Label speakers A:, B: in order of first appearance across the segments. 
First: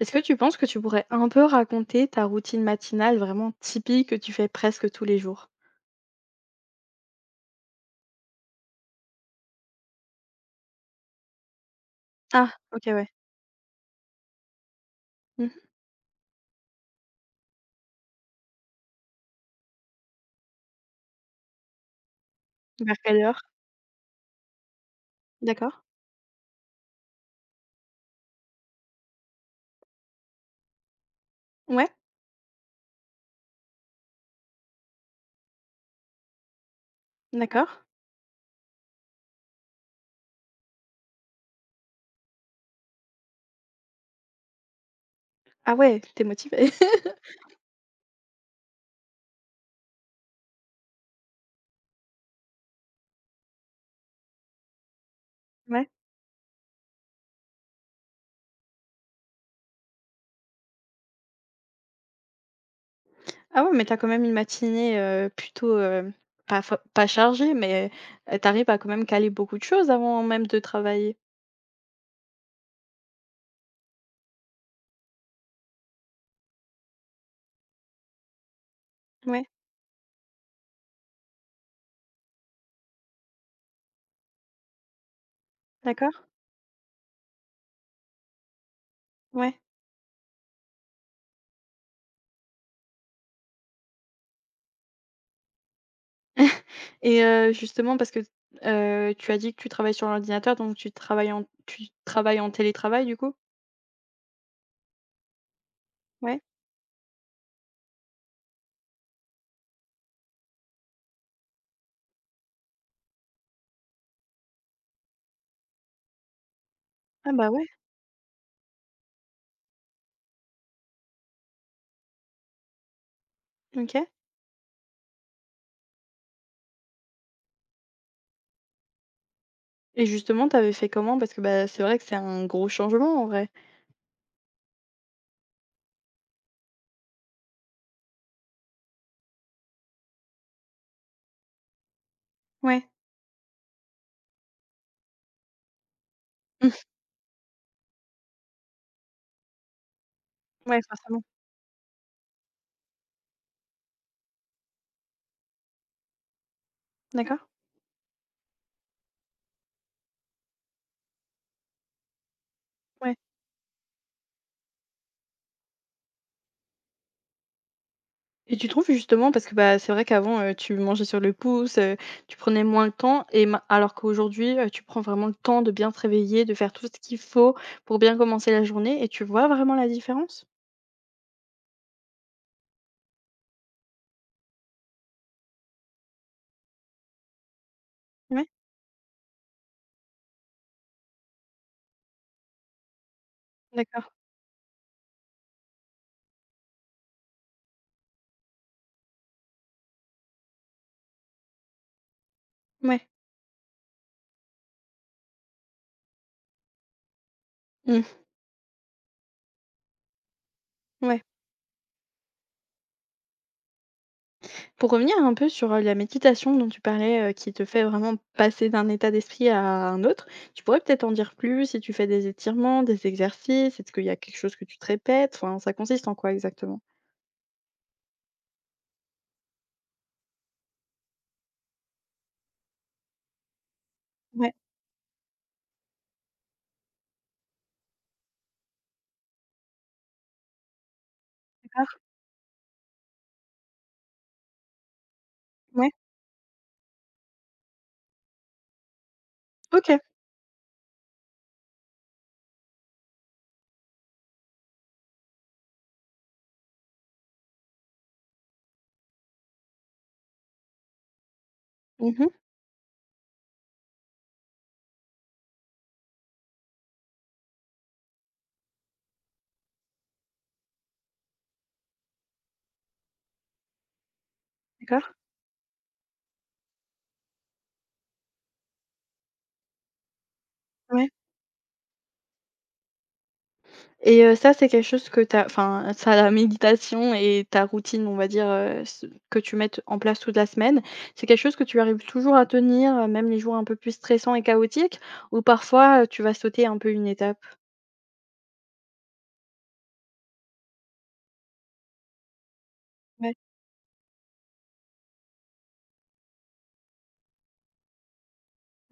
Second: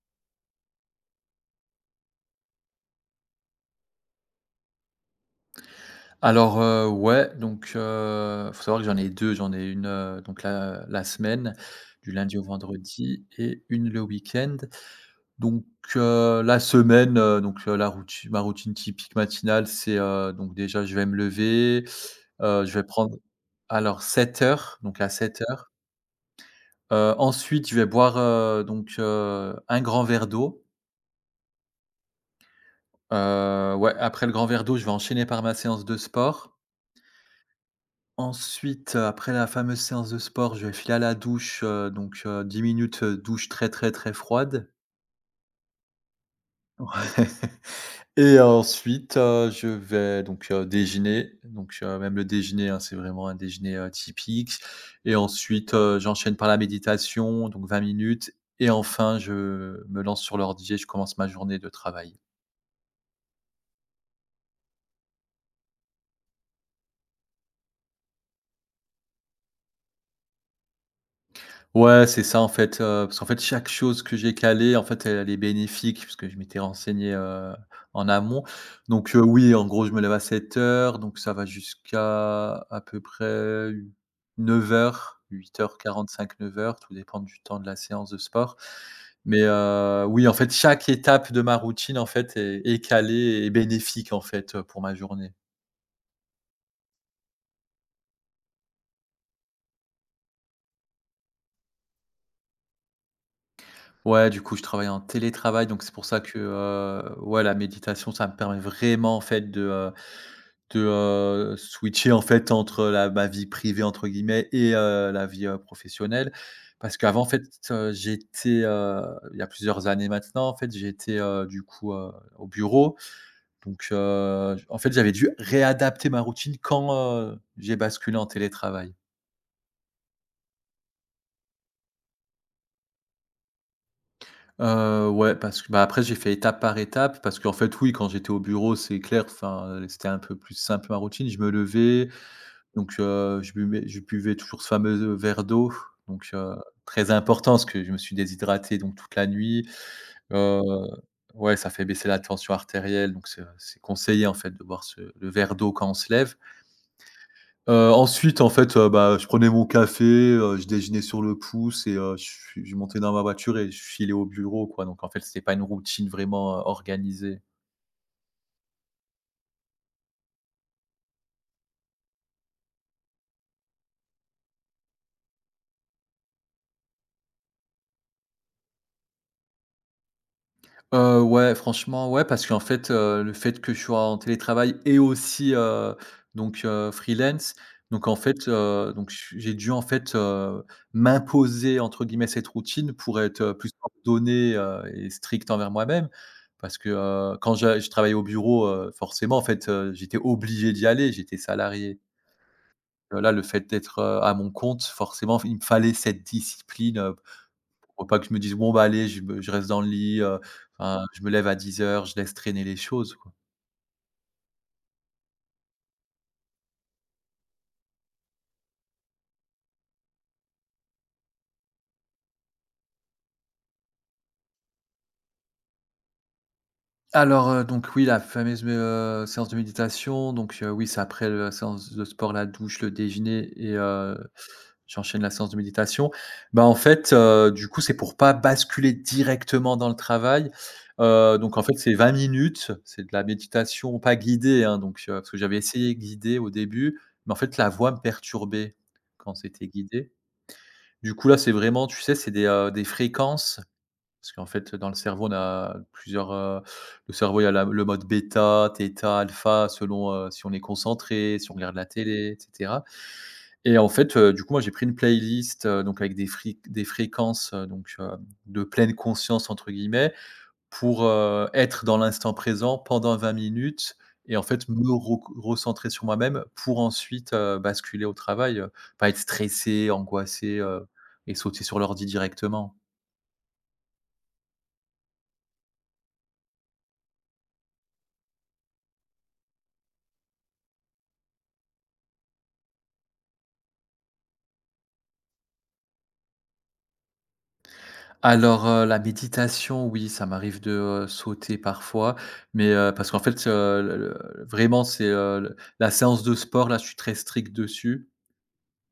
A: Est-ce que tu penses que tu pourrais un peu raconter ta routine matinale vraiment typique que tu fais presque tous les jours?
B: Alors, ouais, donc faut savoir que j'en ai deux, j'en ai une, donc la semaine, du lundi au
A: Ah, OK, ouais.
B: vendredi et une le week-end.
A: Mmh.
B: Donc la semaine, donc la routine ma routine typique matinale, c'est déjà je vais me lever, je vais
A: Vers
B: prendre
A: quelle heure?
B: alors 7 heures, donc à 7:00.
A: D'accord.
B: Ensuite je vais boire, donc un grand verre d'eau.
A: Ouais,
B: Ouais, après le grand verre d'eau, je vais enchaîner par ma séance de sport.
A: d'accord.
B: Ensuite, après la fameuse séance de sport, je vais filer à la douche, 10 minutes, douche très, très, très froide.
A: Ah ouais, t'es motivée.
B: Ouais. Et ensuite, je vais donc déjeuner, donc même le déjeuner, hein, c'est vraiment un déjeuner, typique, et ensuite,
A: Ouais.
B: j'enchaîne par la méditation, donc 20 minutes, et enfin je me lance sur l'ordi et je commence ma journée de travail.
A: Ah ouais, mais t'as quand même une matinée, plutôt, pas chargée, mais, tu à quand même caler beaucoup de choses avant même de travailler?
B: Ouais, c'est ça en fait, parce qu'en fait chaque chose que j'ai calée en fait, elle est bénéfique puisque je m'étais renseigné, en amont. Donc,
A: Ouais,
B: oui, en gros je me lève à 7 heures, donc ça va jusqu'à à peu près 9 heures, heures huit heures
A: d'accord,
B: quarante-cinq, 9 heures. Tout dépend du temps de la séance de sport. Mais,
A: ouais.
B: oui, en fait chaque étape de ma routine en fait est calée et bénéfique en fait, pour ma journée.
A: Et justement parce que, tu as dit que tu travailles sur l'ordinateur, donc tu travailles en télétravail, du coup?
B: Ouais, du coup, je travaille en télétravail, donc c'est pour ça que,
A: Ouais.
B: ouais, la méditation, ça me permet vraiment, en fait, de switcher, en fait, entre la ma vie «privée» entre guillemets et la vie, professionnelle. Parce qu'avant, en
A: Ah
B: fait,
A: bah, ouais,
B: j'étais, il y a plusieurs années maintenant, en fait, j'étais, du coup, au bureau. Donc,
A: OK.
B: en fait, j'avais dû réadapter ma routine quand j'ai basculé en télétravail.
A: Et justement, tu avais fait comment? Parce que, bah, c'est vrai que c'est un gros changement en vrai.
B: Ouais, parce que, bah, après j'ai fait étape par étape parce qu'en fait, oui, quand j'étais au bureau, c'est clair, enfin, c'était un peu plus simple ma routine. Je me levais,
A: Ouais.
B: donc je buvais toujours ce fameux, verre d'eau, donc heu,
A: Mmh,
B: très important parce que je me suis déshydraté donc toute la nuit. Heu,
A: ouais, forcément.
B: ouais, ça fait baisser la tension artérielle, donc c'est conseillé en fait de boire ce le verre d'eau quand on se lève.
A: D'accord,
B: Ensuite, en fait, bah, je prenais mon café, je déjeunais sur le pouce, et je montais dans
A: ouais.
B: ma voiture et je filais au bureau, quoi. Donc en fait, c'était pas une routine vraiment, organisée.
A: Et tu trouves justement parce que, bah, c'est vrai qu'avant, tu mangeais sur le pouce, tu prenais moins le temps et ma alors qu'aujourd'hui, tu prends vraiment le temps de bien te réveiller, de faire tout ce qu'il faut pour bien commencer la journée et tu vois vraiment la différence?
B: Ouais, franchement, ouais, parce qu'en fait, le fait que je sois en télétravail et aussi, donc freelance, donc en
A: Ouais.
B: fait, donc j'ai dû en fait, «m'imposer» entre guillemets cette routine pour être, plus
A: D'accord,
B: ordonné, et strict envers moi-même. Parce que, quand j'a je travaillais au bureau, forcément en fait, j'étais obligé d'y aller, j'étais salarié.
A: ouais.
B: Là, le fait d'être, à mon compte, forcément, il me fallait cette discipline.
A: Mmh,
B: Faut pas que je me dise: «Bon, bah, allez, je reste dans le lit, enfin, je
A: ouais.
B: me lève à 10 heures, je laisse traîner les choses», quoi.
A: Pour revenir un peu sur, la méditation dont tu parlais, qui te fait vraiment passer d'un état d'esprit à un autre, tu pourrais peut-être en dire plus? Si tu fais des étirements, des exercices? Est-ce qu'il y a quelque chose que tu te répètes? Enfin, ça consiste en quoi exactement?
B: Alors, donc oui, la fameuse mé séance de méditation, donc, oui, c'est après la séance de sport, la douche, le déjeuner, et
A: Ouais,
B: j'enchaîne la séance de méditation. Bah, en fait, du coup, c'est pour pas basculer directement dans le travail. Donc en fait, c'est
A: d'accord.
B: 20 minutes, c'est de la méditation pas guidée, hein, donc, parce que j'avais
A: Ouais.
B: essayé guidée au début, mais en fait, la voix me perturbait quand c'était
A: OK.
B: guidé. Du coup, là, c'est vraiment, tu sais, c'est des fréquences, parce qu'en fait, dans le cerveau, on a plusieurs, le cerveau, il y a la le mode bêta, thêta, alpha selon, si on est concentré, si on regarde la
A: Mmh.
B: télé et cetera, et en fait, du coup, moi, j'ai pris une playlist, donc avec des fric des fréquences, de «pleine conscience» entre guillemets pour, être dans l'instant présent pendant 20 minutes, et en fait me
A: D'accord.
B: recentrer sur moi-même pour ensuite, basculer au travail, pas être stressé, angoissé,
A: Ouais.
B: et sauter sur l'ordi directement.
A: Et ça, c'est quelque chose que tu as enfin, ça, la méditation et ta routine, on va dire, ce que tu mettes en place toute la semaine, c'est quelque chose que tu arrives toujours à tenir, même les jours un peu plus stressants et chaotiques? Ou parfois, tu vas sauter un peu une étape?
B: Alors, la méditation, oui, ça m'arrive de, sauter parfois, mais, parce qu'en fait, le vraiment c'est, le la séance de sport là, je suis très strict dessus.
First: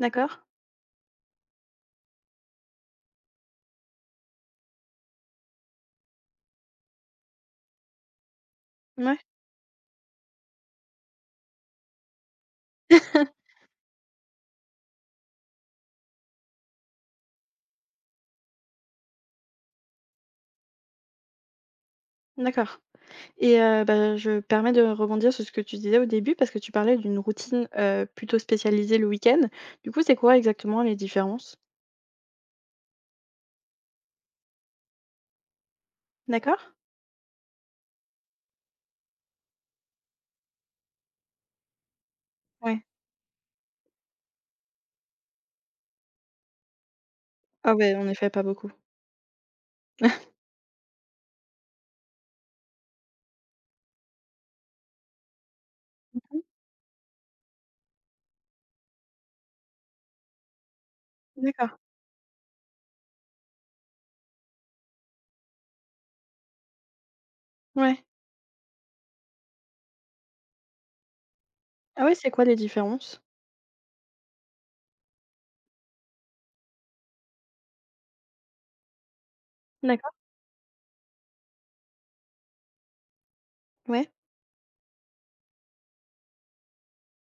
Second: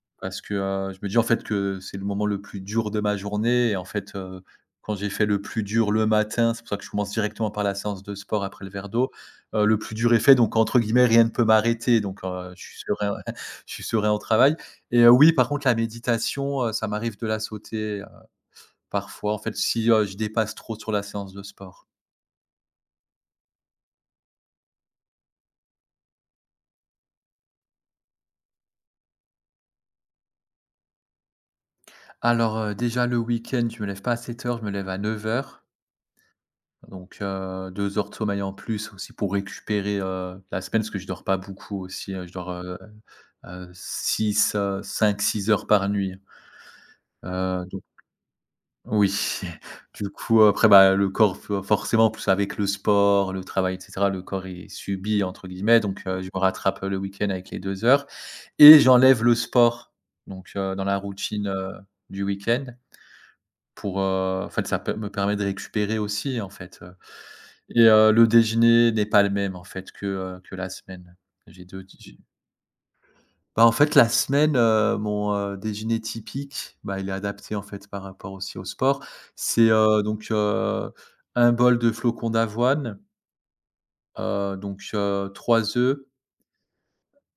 A: D'accord,
B: Parce que, je me dis, en fait, que c'est le moment le plus dur de ma journée, et en fait, quand j'ai fait le plus dur le matin, c'est pour ça que je commence directement par la séance de sport après le verre d'eau,
A: ouais.
B: le plus dur est fait, donc entre guillemets «rien ne peut m'arrêter», donc je suis serein. Je suis serein au travail. Et oui, par contre, la méditation, ça m'arrive de la sauter, parfois, en fait, si, je dépasse trop sur la séance de sport.
A: D'accord, et bah, je me permets de rebondir sur ce que tu disais au début parce que tu parlais d'une routine, plutôt spécialisée le week-end. Du coup, c'est quoi exactement les différences?
B: Alors, déjà le week-end, je me lève pas à 7 heures, je me lève à 9 heures.
A: D'accord?
B: Donc, 2 heures de sommeil en plus aussi pour récupérer, la semaine parce que je dors pas beaucoup aussi, je dors,
A: Ouais.
B: 6 5-6 heures par nuit, hein. Heu,
A: Ah
B: donc
A: ouais, en effet, pas beaucoup.
B: oui, du coup, après, bah, le corps f forcément, plus avec le sport, le travail et cetera, le corps est subi entre guillemets, donc, je me rattrape le week-end avec les 2 heures, et j'enlève le sport donc, dans la routine,
A: D'accord,
B: du week-end, pour, en fait, ça peut me permet de récupérer aussi, en fait. Et
A: ouais.
B: le déjeuner n'est pas le même en fait que la semaine. J'ai 2
A: Ah ouais,
B: j'ai
A: c'est quoi les différences?
B: Bah, en fait la semaine, mon, déjeuner typique, bah, il est adapté en fait par rapport aussi au sport. C'est,
A: D'accord,
B: donc, 1 bol de flocons d'avoine,
A: ouais.
B: donc, 3 œufs,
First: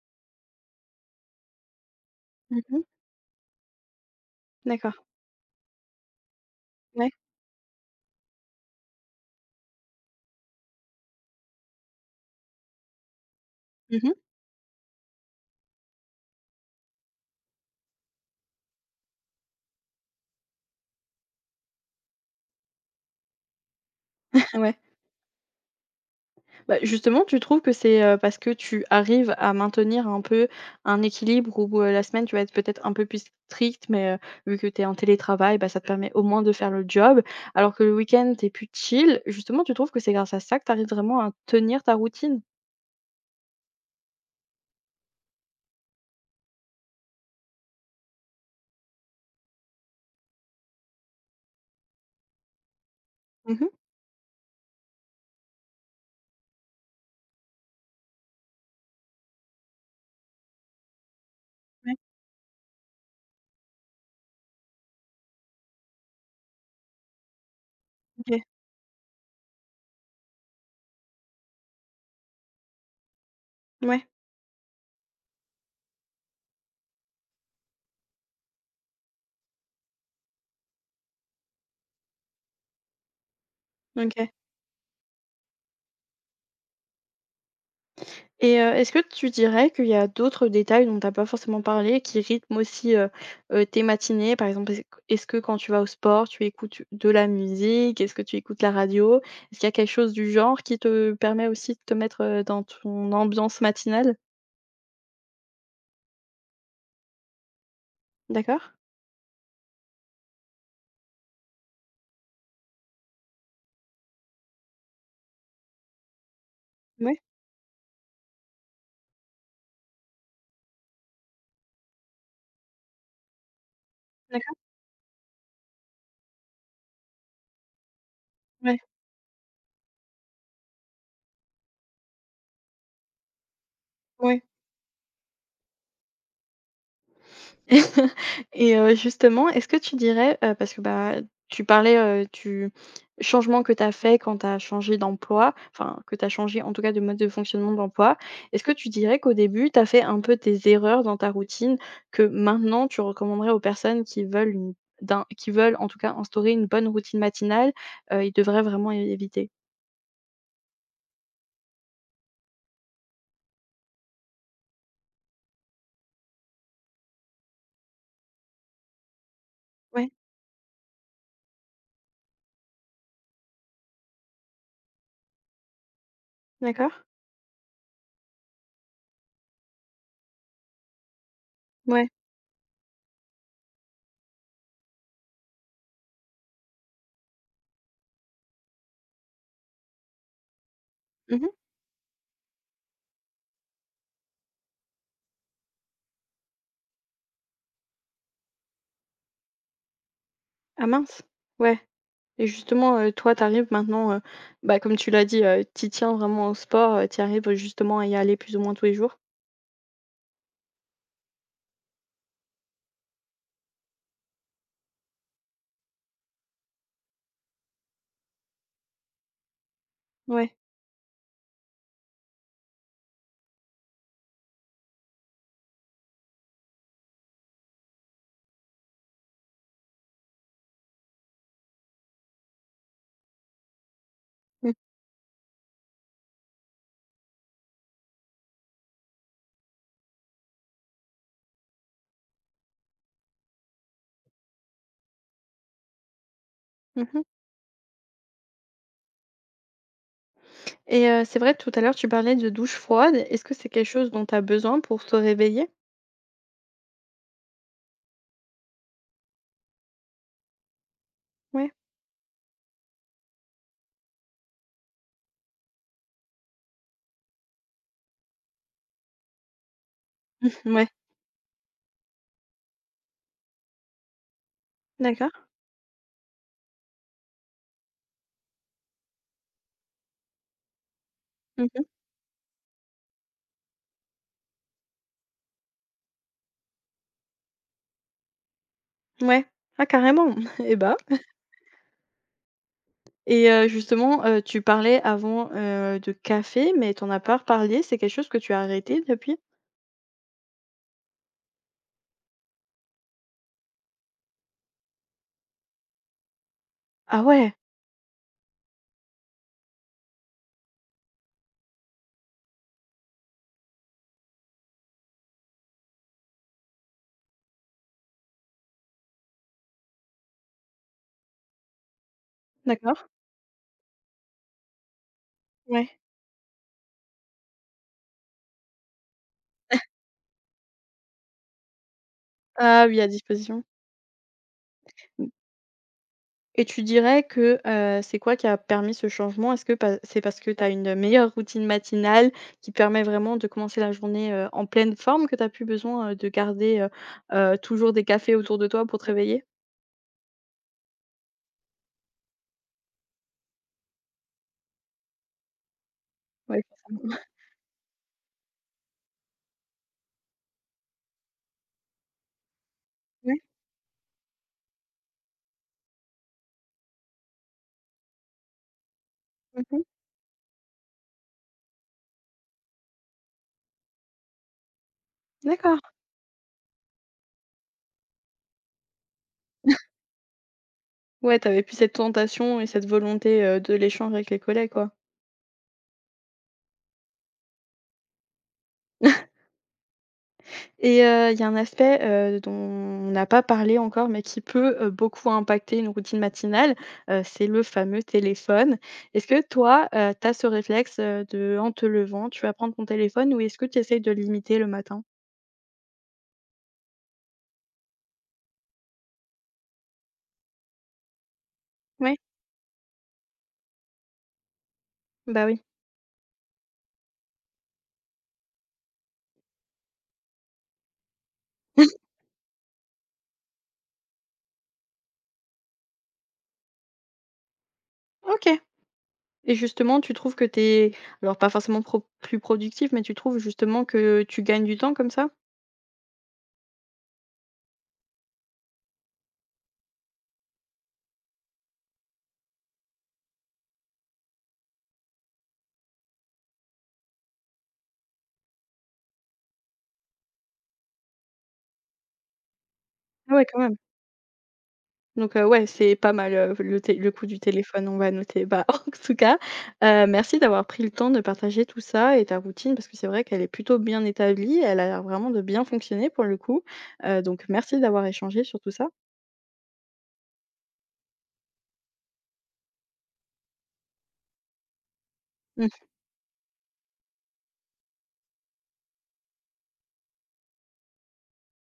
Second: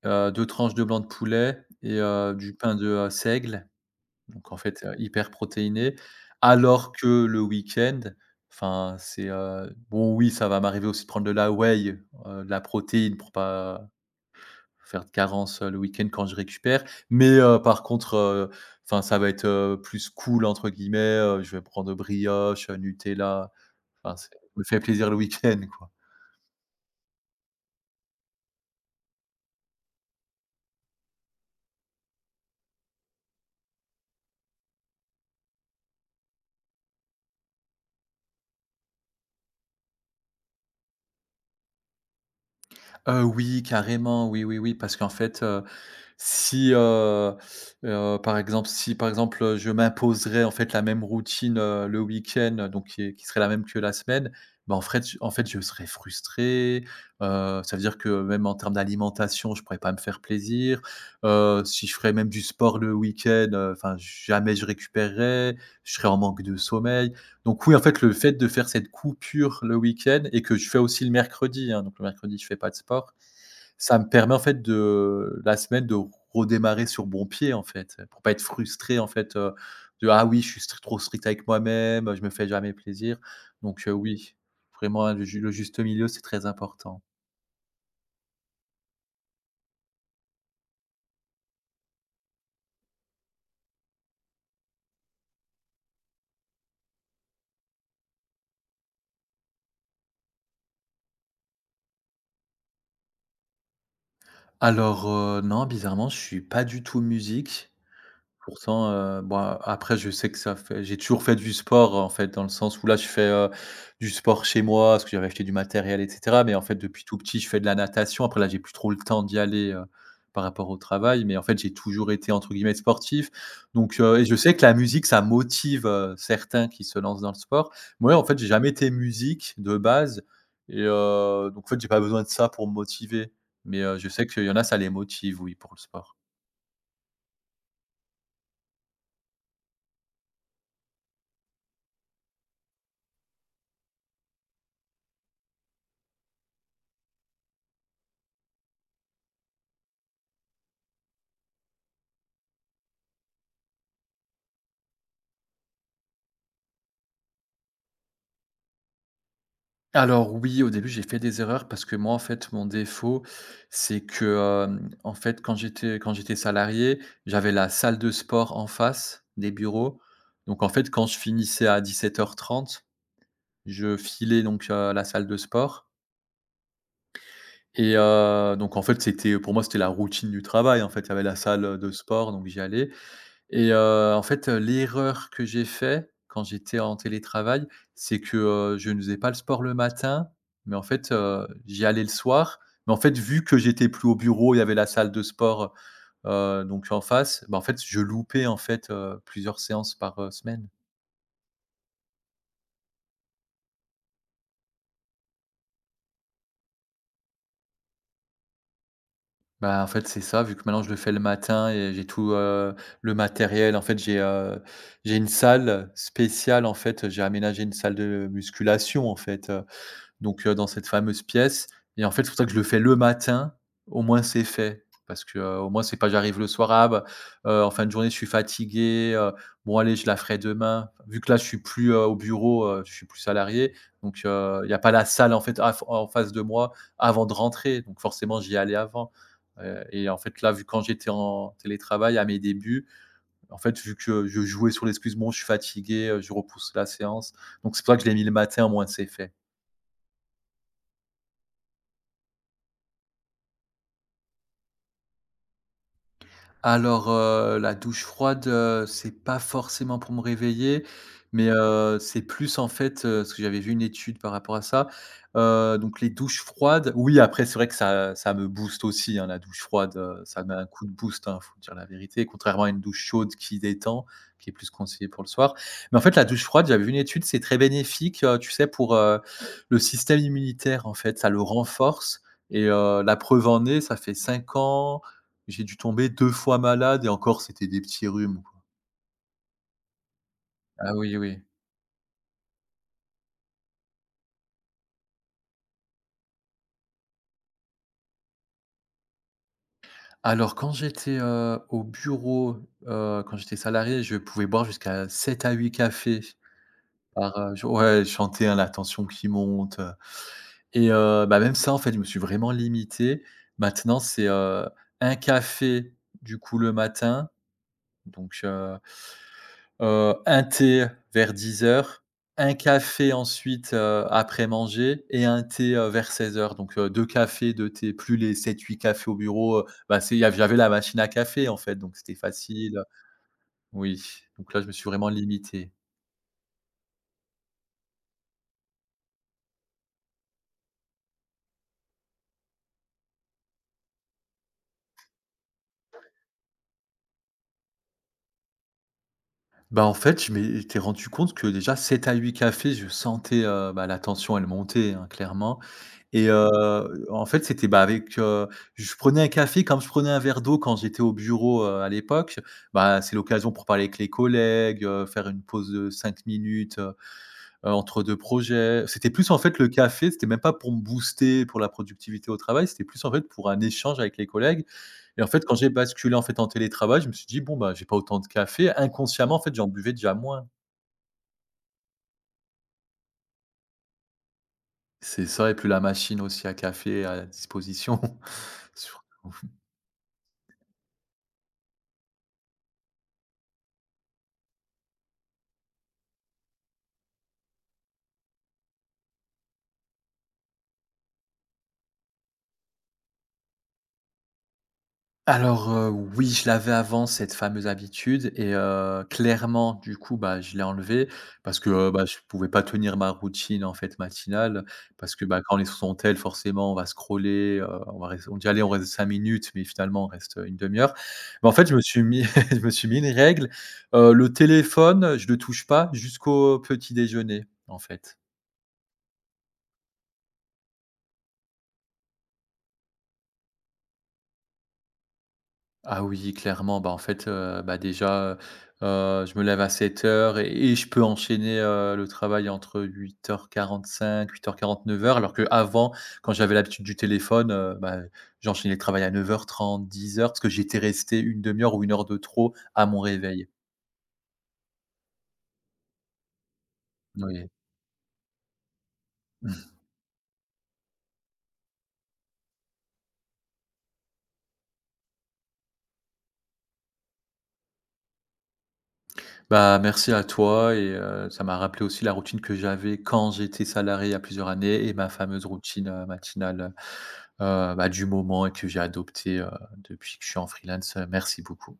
B: 2 tranches de blanc de poulet, et du pain
A: Mmh.
B: de, seigle. Donc en fait,
A: D'accord,
B: hyper protéiné. Alors
A: ouais.
B: que le week-end, enfin, c'est, bon, oui, ça va m'arriver aussi de prendre de la whey, de la protéine pour pas
A: Mmh.
B: faire de carence, le week-end quand je récupère. Mais, par contre, enfin, ça va être, plus «cool» entre guillemets, je vais prendre brioche, Nutella, enfin c'est, je me
A: Ouais.
B: fais plaisir le week-end, quoi.
A: Bah, justement, tu trouves que c'est, parce que tu arrives à maintenir un peu un équilibre où, la semaine tu vas être peut-être un peu plus stricte, mais, vu que tu es en télétravail, bah, ça te permet au moins de faire le job, alors que le week-end, tu es plus chill. Justement, tu trouves que c'est grâce à ça que tu arrives vraiment à tenir ta routine?
B: Oui, carrément, oui, oui, oui, parce qu'en fait, Si, par exemple si par exemple, je m'imposerais en fait la même routine, le week-end, donc qui serait la même
A: Mhm.
B: que la semaine, ben en fait je serais frustré, ça veut dire que même en termes d'alimentation, je pourrais pas me faire plaisir, si je
A: Ouais,
B: ferais même du sport le week-end, enfin jamais je récupérerais, je serais en manque de sommeil. Donc oui, en fait, le fait
A: OK.
B: de faire cette coupure le week-end, et que je fais aussi le mercredi, hein, donc le mercredi je fais pas de sport, ça me
A: Ouais,
B: permet en fait de la semaine de redémarrer sur bon pied en fait, pour pas être frustré en fait, de: «Ah oui, je suis stri trop strict avec moi-même, je me fais jamais plaisir», donc
A: OK.
B: oui, vraiment hein, le juste milieu, c'est très important.
A: Et est-ce que tu dirais qu'il y a d'autres détails dont tu as pas forcément parlé qui rythment aussi, tes matinées? Par exemple, est-ce que quand tu vas au sport, tu écoutes de la musique? Est-ce que tu écoutes la radio? Est-ce qu'il y a quelque chose du genre qui te permet aussi de te mettre, dans ton ambiance matinale?
B: Alors, non, bizarrement, je suis pas du tout musique.
A: D'accord?
B: Pourtant, bon, après je sais que ça fait j'ai toujours fait du sport, en fait, dans le sens où là je fais, du sport chez moi parce que j'avais acheté du matériel et cetera. Mais en fait depuis tout
A: Ouais.
B: petit je fais de la natation. Après là j'ai plus trop le temps d'y aller, par rapport au travail. Mais en fait j'ai toujours été entre guillemets «sportif». Donc, et je sais
A: D'accord,
B: que la musique ça motive, certains qui se lancent dans le sport. Moi en fait j'ai jamais
A: ouais.
B: été musique de base, et donc en fait j'ai pas besoin de ça pour me motiver. Mais, je sais
A: Ouais.
B: qu'il y en a ça les motive, oui, pour le sport.
A: Et justement, est-ce que tu dirais, parce que, bah, tu parlais, du changement que tu as fait quand tu as changé d'emploi, enfin, que tu as changé en tout cas de mode de fonctionnement d'emploi. Est-ce que tu dirais qu'au début, tu as fait un peu tes erreurs dans ta routine que maintenant tu recommanderais aux personnes qui veulent une d'un qui veulent en tout cas instaurer une bonne routine matinale, ils devraient vraiment é éviter?
B: Alors oui, au début, j'ai fait des erreurs parce que moi, en fait, mon défaut, c'est que, en fait, quand j'étais salarié, j'avais la salle de sport en face des bureaux.
A: Ouais,
B: Donc en fait, quand je finissais à 17:30, je filais donc, à la salle de sport,
A: d'accord.
B: et donc en fait, c'était, pour moi, c'était la routine du travail, en fait. Il y avait la salle de
A: Ouais.
B: sport, donc j'y allais en fait, l'erreur que j'ai fait quand j'étais en télétravail, c'est que, je ne faisais pas le sport le matin, mais en fait,
A: Mmh.
B: j'y allais le soir. Mais en fait, vu que j'étais plus au bureau, il y avait la salle de sport, donc en face, bah, en fait, je loupais, en fait, plusieurs séances par, semaine.
A: Ah mince. Ouais. Et justement, toi, tu arrives maintenant, bah, comme tu l'as dit, tu tiens vraiment au sport, tu arrives justement à y aller plus ou moins tous les jours?
B: Bah, en fait, c'est ça, vu que maintenant je le fais le matin et j'ai tout, le matériel. En fait, j'ai une salle spéciale, en fait, j'ai aménagé une salle de musculation, en fait, donc,
A: Ouais.
B: dans cette fameuse pièce et en fait, c'est pour ça que je le fais le matin, au moins c'est fait. Parce que, au moins c'est pas j'arrive le soir: «Ah bah, en fin de journée, je suis fatigué, bon allez, je la ferai demain». Vu que là, je suis plus, au bureau, je suis plus salarié, donc, il y
A: Mmh.
B: a pas la salle en fait à en face de moi avant de rentrer, donc forcément j'y allais avant, et en fait là, vu quand j'étais en télétravail à mes débuts, en fait, vu que je jouais sur l'excuse: «Bon, je suis fatigué», je repousse la
A: Mmh.
B: séance, donc c'est pour ça que je l'ai mis le matin, au moins c'est fait.
A: Et c'est vrai tout à l'heure tu parlais de douche froide. Est-ce que c'est quelque chose dont tu as besoin pour te réveiller?
B: Alors, la douche froide, c'est pas forcément pour me réveiller, mais,
A: Ouais.
B: c'est plus en fait, parce que j'avais vu une étude par rapport à ça. Donc les douches froides oui, après c'est vrai que ça me booste aussi, hein, la douche froide, ça met un coup
A: Ouais,
B: de boost, hein, faut dire la vérité, contrairement à une douche chaude qui détend, qui est plus conseillée pour le
A: d'accord.
B: soir. Mais en fait, la douche froide, j'avais vu une étude, c'est très bénéfique, tu sais pour, le système immunitaire en fait, ça le
A: Mmh.
B: renforce la preuve en est, ça fait 5 ans j'ai dû tomber 2 fois malade et encore c'était des petits rhumes, quoi.
A: Ouais. Ah carrément! Et
B: Ah
A: bah
B: oui, oui.
A: et justement, tu parlais avant, de café, mais t'en as pas reparlé. C'est quelque chose que tu as arrêté depuis?
B: Alors quand j'étais, au bureau, quand j'étais salarié, je pouvais boire jusqu'à 7 à 8 cafés
A: Ah
B: par,
A: ouais,
B: jour. Ouais, je hein, la tension qui monte, et bah, même ça, en fait, je me suis vraiment limité. Maintenant, c'est, 1 café, du coup, le matin, donc heu un thé vers 10 heures, un
A: d'accord.
B: café ensuite, après manger et un thé,
A: Ouais.
B: vers 16 heures. Donc 2 cafés, 2 thés, plus les sept-huit cafés au bureau, bah, c'est il y av j'avais la machine à café en fait, donc c'était facile,
A: Ah oui, à disposition.
B: oui, donc là, je me suis vraiment limité.
A: Et tu dirais que, c'est quoi qui a permis ce changement? Est-ce que pa c'est parce que tu as une meilleure routine matinale qui permet vraiment de commencer la journée, en pleine forme que tu as plus besoin, de garder, toujours des cafés autour de toi pour te réveiller?
B: Bah, en fait, je m'étais rendu compte que déjà 7 à 8 cafés, je sentais, bah, la tension elle montait, hein, clairement
A: Ouais, forcément.
B: en fait, c'était, bah, avec, je prenais un café comme je prenais un verre d'eau quand j'étais au bureau, à l'époque. Bah, c'est
A: Ouais,
B: l'occasion pour parler avec les collègues, faire une pause de 5 minutes, entre 2 projets. C'était plus en fait le
A: mmh.
B: café, c'était même pas pour me booster pour la productivité au travail, c'était plus en fait pour un échange avec les collègues et en fait quand j'ai
A: D'accord.
B: basculé en fait en télétravail, je me suis dit: «Bon bah, j'ai pas autant de café». Inconsciemment en fait, j'en buvais déjà moins.
A: Ouais, t'avais plus cette tentation et cette volonté, de l'échange avec les collègues, quoi.
B: C'est ça et plus la machine aussi à café à disposition.
A: Et il y a un aspect, dont on n'a pas parlé encore, mais qui peut, beaucoup impacter une routine matinale, c'est le fameux téléphone. Est-ce que toi, tu as ce réflexe, de en te levant, tu vas prendre ton téléphone ou est-ce que tu essayes de le limiter le matin?
B: Alors, oui, je l'avais avant cette fameuse habitude clairement du coup, bah, je l'ai enlevée parce que, bah, je
A: Oui.
B: pouvais pas tenir ma routine en fait matinale parce que, bah,
A: Bah,
B: quand on
A: oui.
B: est sur son tel forcément on va scroller, on va rester. On dit: «Allez on reste 5 minutes» mais finalement on reste une demi heure. Mais en fait je me suis mis je me suis mis une règle, le téléphone je le touche pas jusqu'au petit déjeuner en fait.
A: OK. Et justement, tu trouves que tu es alors pas forcément pro plus productif, mais tu trouves justement que tu gagnes du temps comme ça?
B: Ah oui, clairement. Bah, en fait, bah, déjà, je me lève à 7:00 et je peux enchaîner, le travail entre huit heures 45, huit heures 49 heures. Alors qu'avant, quand j'avais l'habitude du téléphone, bah, j'enchaînais le travail à neuf heures, trente-dix heures parce que j'étais resté une demi heure ou une heure de trop à mon
A: Ah ouais,
B: réveil.
A: quand même. Donc ouais, c'est pas mal, le coup du
B: Oui.
A: téléphone, on va noter. Bah, en tout cas, merci d'avoir pris le temps de partager tout ça et ta routine parce que c'est vrai qu'elle est plutôt bien établie, elle a l'air vraiment de bien fonctionner pour le coup, donc merci d'avoir échangé sur tout ça.
B: Bah, merci à toi ça m'a rappelé aussi la routine que j'avais quand j'étais salarié il y a plusieurs années et ma fameuse routine, matinale, heu bah, du moment que j'ai adoptée, depuis que je suis en freelance. Merci beaucoup.